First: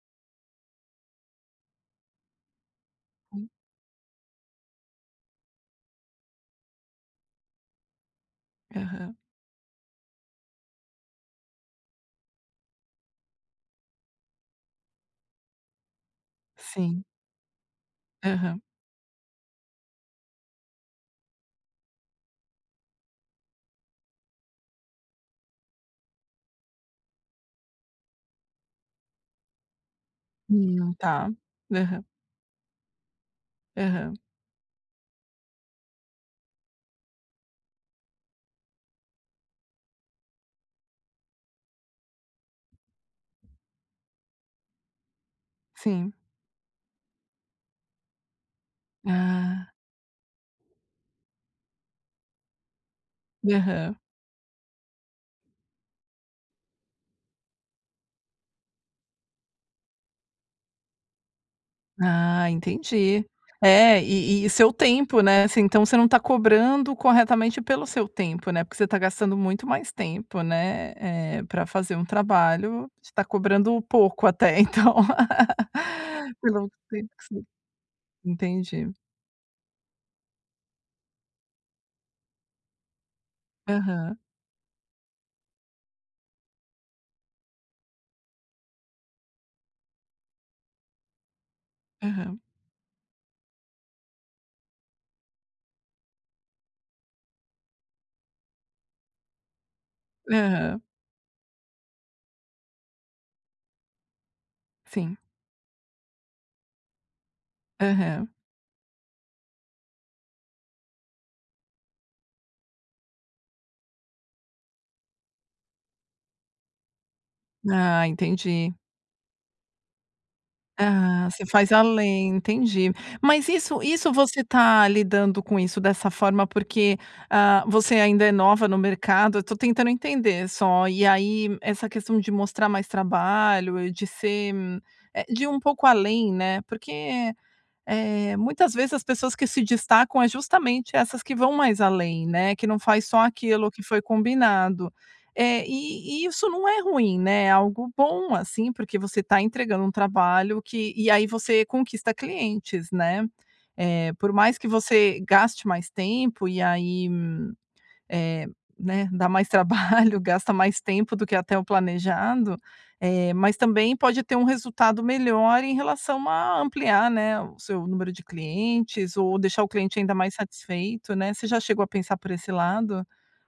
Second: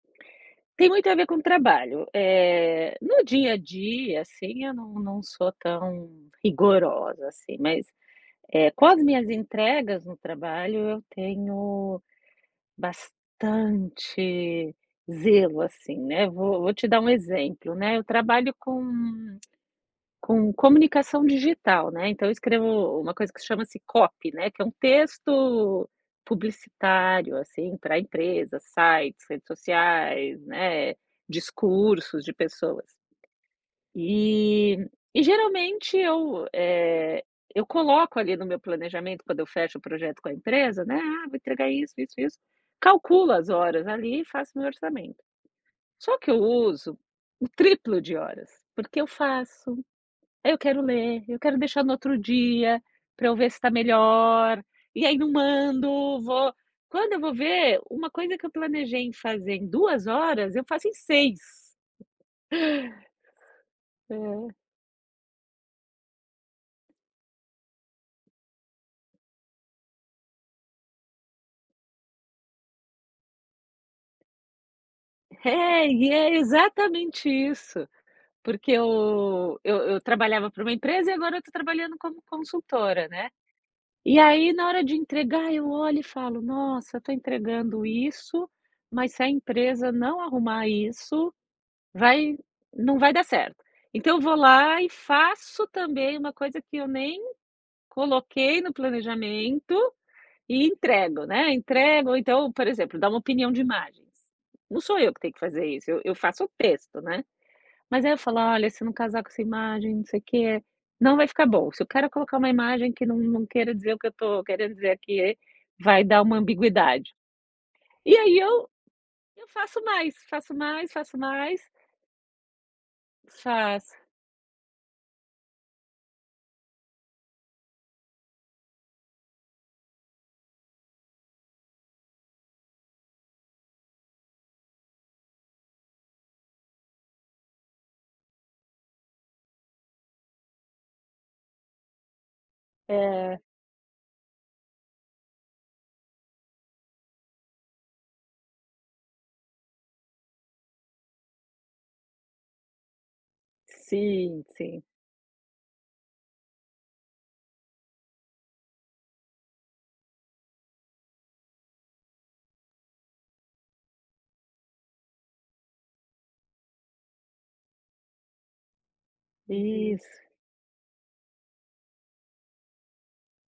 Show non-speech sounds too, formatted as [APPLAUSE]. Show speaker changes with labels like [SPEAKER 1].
[SPEAKER 1] Tem muito a ver com trabalho, eh, no
[SPEAKER 2] Hum.
[SPEAKER 1] dia a dia assim eu não não sou tão rigorosa assim mas, eh, com as
[SPEAKER 2] Aham.
[SPEAKER 1] minhas entregas no trabalho eu tenho bastante zelo assim, né, vou vou te dar
[SPEAKER 2] Sim.
[SPEAKER 1] um exemplo, né, eu trabalho
[SPEAKER 2] Aham.
[SPEAKER 1] com [CLICKS TONGUE] com comunicação digital, né, então eu escrevo uma coisa que chama-se copy, né, que é um texto publicitário, assim, para empresas, sites, redes sociais,
[SPEAKER 2] Hum
[SPEAKER 1] né,
[SPEAKER 2] está, aham.
[SPEAKER 1] discursos de pessoas.
[SPEAKER 2] Aham.
[SPEAKER 1] E e geralmente eu, eh, eu coloco ali no meu planejamento quando eu fecho o projeto com a empresa, né, ah, vou entregar isso isso isso, calculo as horas ali e faço o meu orçamento,
[SPEAKER 2] Sim.
[SPEAKER 1] só que eu uso o triplo de horas, porque eu
[SPEAKER 2] Ah.
[SPEAKER 1] faço, eu quero ler, eu quero deixar no outro dia, para eu ver se está
[SPEAKER 2] Aham.
[SPEAKER 1] melhor, e aí não mando, vou quando eu vou ver, uma coisa que eu planejei em fazer em 2 horas, eu faço em 6.
[SPEAKER 2] Ah, entendi, é e e
[SPEAKER 1] É.
[SPEAKER 2] seu tempo, né, assim então você não tá cobrando corretamente pelo seu tempo, né, porque você tá gastando muito mais tempo, né, é para fazer um trabalho você tá cobrando pouco até então,
[SPEAKER 1] É,
[SPEAKER 2] [LAUGHS]
[SPEAKER 1] e é exatamente
[SPEAKER 2] [UNINTELLIGIBLE]
[SPEAKER 1] isso, porque
[SPEAKER 2] entendi.
[SPEAKER 1] eu eu eu trabalhava para uma empresa e agora eu estou trabalhando como consultora, né,
[SPEAKER 2] Aham.
[SPEAKER 1] e aí na hora de entregar eu olho e falo: "Nossa eu estou entregando isso, mas se a empresa não arrumar isso, vai
[SPEAKER 2] Aham.
[SPEAKER 1] não vai dar certo", então eu vou lá e faço também uma coisa que eu nem coloquei no planejamento, e
[SPEAKER 2] Aham.
[SPEAKER 1] entrego, né, entrego ou então, por exemplo, dar uma opinião de imagens, não sou eu
[SPEAKER 2] Sim.
[SPEAKER 1] que tenho que fazer isso eu eu faço o texto, né, mas aí eu
[SPEAKER 2] Aham.
[SPEAKER 1] falo: "Olha se não casar com essa imagem não sei o que, não vai ficar bom, se o cara colocar uma imagem que não não queira dizer o que eu estou, queira dizer aqui, vai dar uma ambiguidade",
[SPEAKER 2] Ah,
[SPEAKER 1] e aí eu
[SPEAKER 2] entendi.
[SPEAKER 1] eu faço mais, faço mais, faço
[SPEAKER 2] Aham, você
[SPEAKER 1] mais
[SPEAKER 2] faz além entendi, mas isso
[SPEAKER 1] faço.
[SPEAKER 2] isso você está lidando com isso dessa forma, porque, ah, você ainda é nova no mercado eu estou tentando entender só, e aí essa questão de mostrar mais trabalho e de ser, eh, de ir um pouco além, né, porque, eh, muitas vezes as pessoas que se destacam é justamente essas que vão mais além, né, que não faz só
[SPEAKER 1] É.
[SPEAKER 2] aquilo que foi combinado, eh, e e isso não é ruim, né, é algo bom assim, porque você está entregando um trabalho que e aí você conquista clientes, né, eh, por
[SPEAKER 1] Sim,
[SPEAKER 2] mais que
[SPEAKER 1] sim.
[SPEAKER 2] você gaste mais tempo e aí, eh, né, dá mais trabalho, gasta mais tempo do que até o planejado, eh, mas também pode ter um resultado melhor em relação a ampliar, né, o seu número de clientes ou deixar o cliente ainda
[SPEAKER 1] Isso.
[SPEAKER 2] mais satisfeito, né, você já chegou a pensar por esse lado?